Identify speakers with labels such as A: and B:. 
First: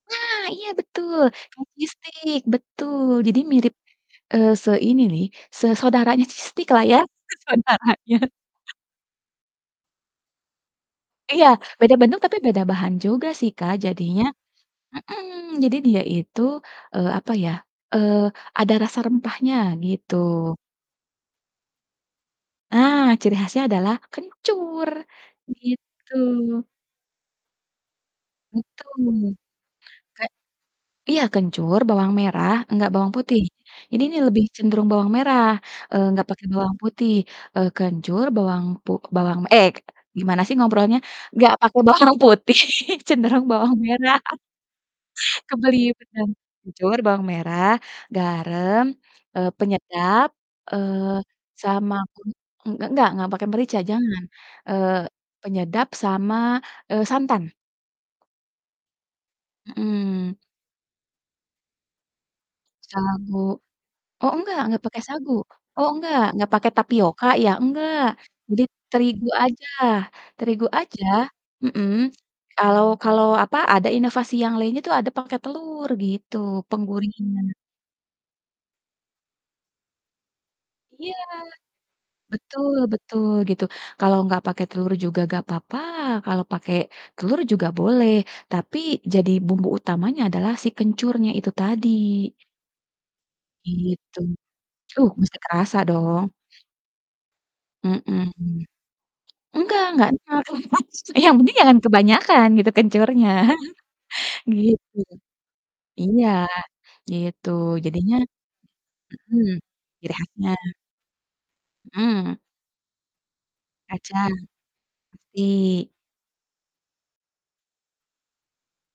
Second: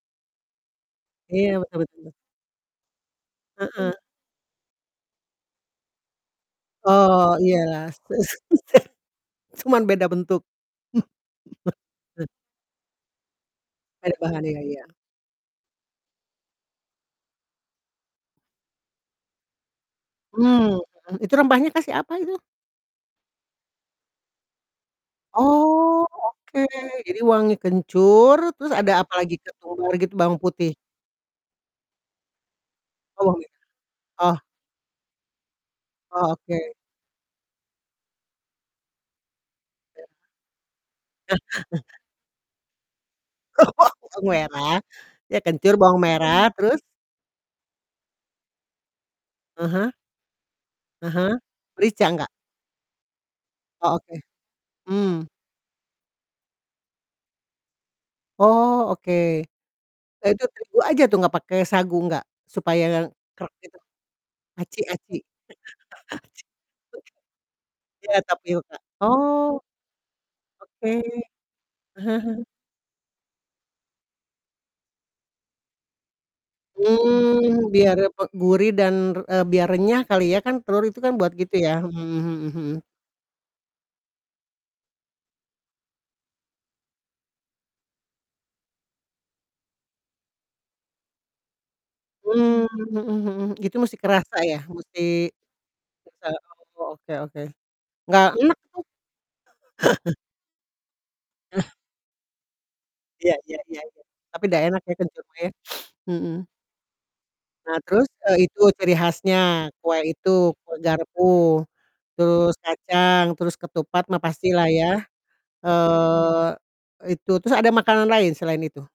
A: Nah! Iya betul,
B: Iya
A: kayak
B: betul
A: cheese
B: betul.
A: stick. Betul. Jadi mirip,
B: Heeh.
A: eee, se ini nih se saudaranya cheese stick-lah ya.
B: Oh, iyalah s
A: Saudaranya.
B: s cuman beda bentuk.
A: Iya. Beda bentuk, tapi beda bahan juga sih, Kak.
B: Beda
A: Jadinya
B: bahannya, iya iya.
A: mhm, jadi dia itu, eee, apa ya, eee, ada rasa rempahnya gitu.
B: Mmm, mhm, itu rempahnya kasih apa itu?
A: Ah, ciri khasnya adalah kencur,
B: Oh,
A: begitu.
B: oke. Jadi wangi kencur, terus
A: Gitu.
B: ada apa lagi? Ketumbar gitu
A: Kayak
B: bawang putih?
A: iya kencur, bawang merah, enggak bawang
B: Oh,
A: putih,
B: git
A: ini nih
B: Oh.
A: lebih cenderung bawang merah, eee, enggak
B: Oh,
A: pake
B: oke.
A: bawang putih, eee, kencur, bawang pu bawang, eee,
B: Iya.
A: gimana sih ngobrolnya, enggak pake bawang putih cenderung bawang
B: Oh,
A: merah.
B: bawang merah? Iya kencur bawang
A: Kebelieur-kan.
B: merah terus?
A: Kencur, bawang merah, garam, eee,
B: Ah hah.
A: penyedap,
B: Ah
A: eee,
B: hah.
A: sama
B: Merica,
A: kun
B: enggak?
A: eng enggak, enggak pake merica,
B: Oh, oke.
A: jangan, eee,
B: Mmm.
A: penyedap sama, eee, santan.
B: Oh, oke. Lah
A: Mhm.
B: itu terigu aja tuh, enggak pake sagu, enggak? Supaya
A: Sagu.
B: gak gitu.
A: Oh, enggak,
B: Aci
A: enggak pakai
B: aci?
A: sagu. Oh, enggak.
B: Aci
A: Enggak
B: itu.
A: pake tapioka ya? Enggak.
B: Iya
A: Jadi
B: tapioka.
A: terigu
B: Oh,
A: aja. Terigu
B: oke.
A: aja. Mhm. Kalau kalau, apa, ada inovasi yang lainnya tuh ada pake telur gitu, penggurihnya.
B: Mmm, biar repe gurih dan re eee, biar renyah kali ya? Kan telur itu kan
A: Iya.
B: buat gitu ya, Mhm mhm mhm.
A: Betul betul gitu. Kalau enggak pakai telur juga enggak papa, kalau pake telur juga boleh, tapi jadi bumbu utamanya adalah si kencurnya itu tadi.
B: Mmm, mhm mhm. Itu musti
A: Gitu.
B: kerasa ya? Musti
A: Uh, mesti kerasa dong.
B: rasa oh, oke oke.
A: Mhm.
B: Enggak enek tuh?
A: Enggak enggak enek maksud yang penting jangan kebanyakan gitu kencurnya.
B: Iya iya iya iya, tapi dah enak ya
A: Gitu.
B: kencur mah ya.
A: Iya
B: Mhm.
A: gitu.
B: Nah terus,
A: Jadinya
B: eee, itu ciri
A: mhm,
B: khasnya, kue
A: ciri
B: itu
A: khasnya.
B: kue garpu,
A: Mhm.
B: terus kacang, terus ketupat mah
A: Kacang.
B: pastilah ya,
A: Mesti.
B: eee e itu terus ada makanan lain selain itu?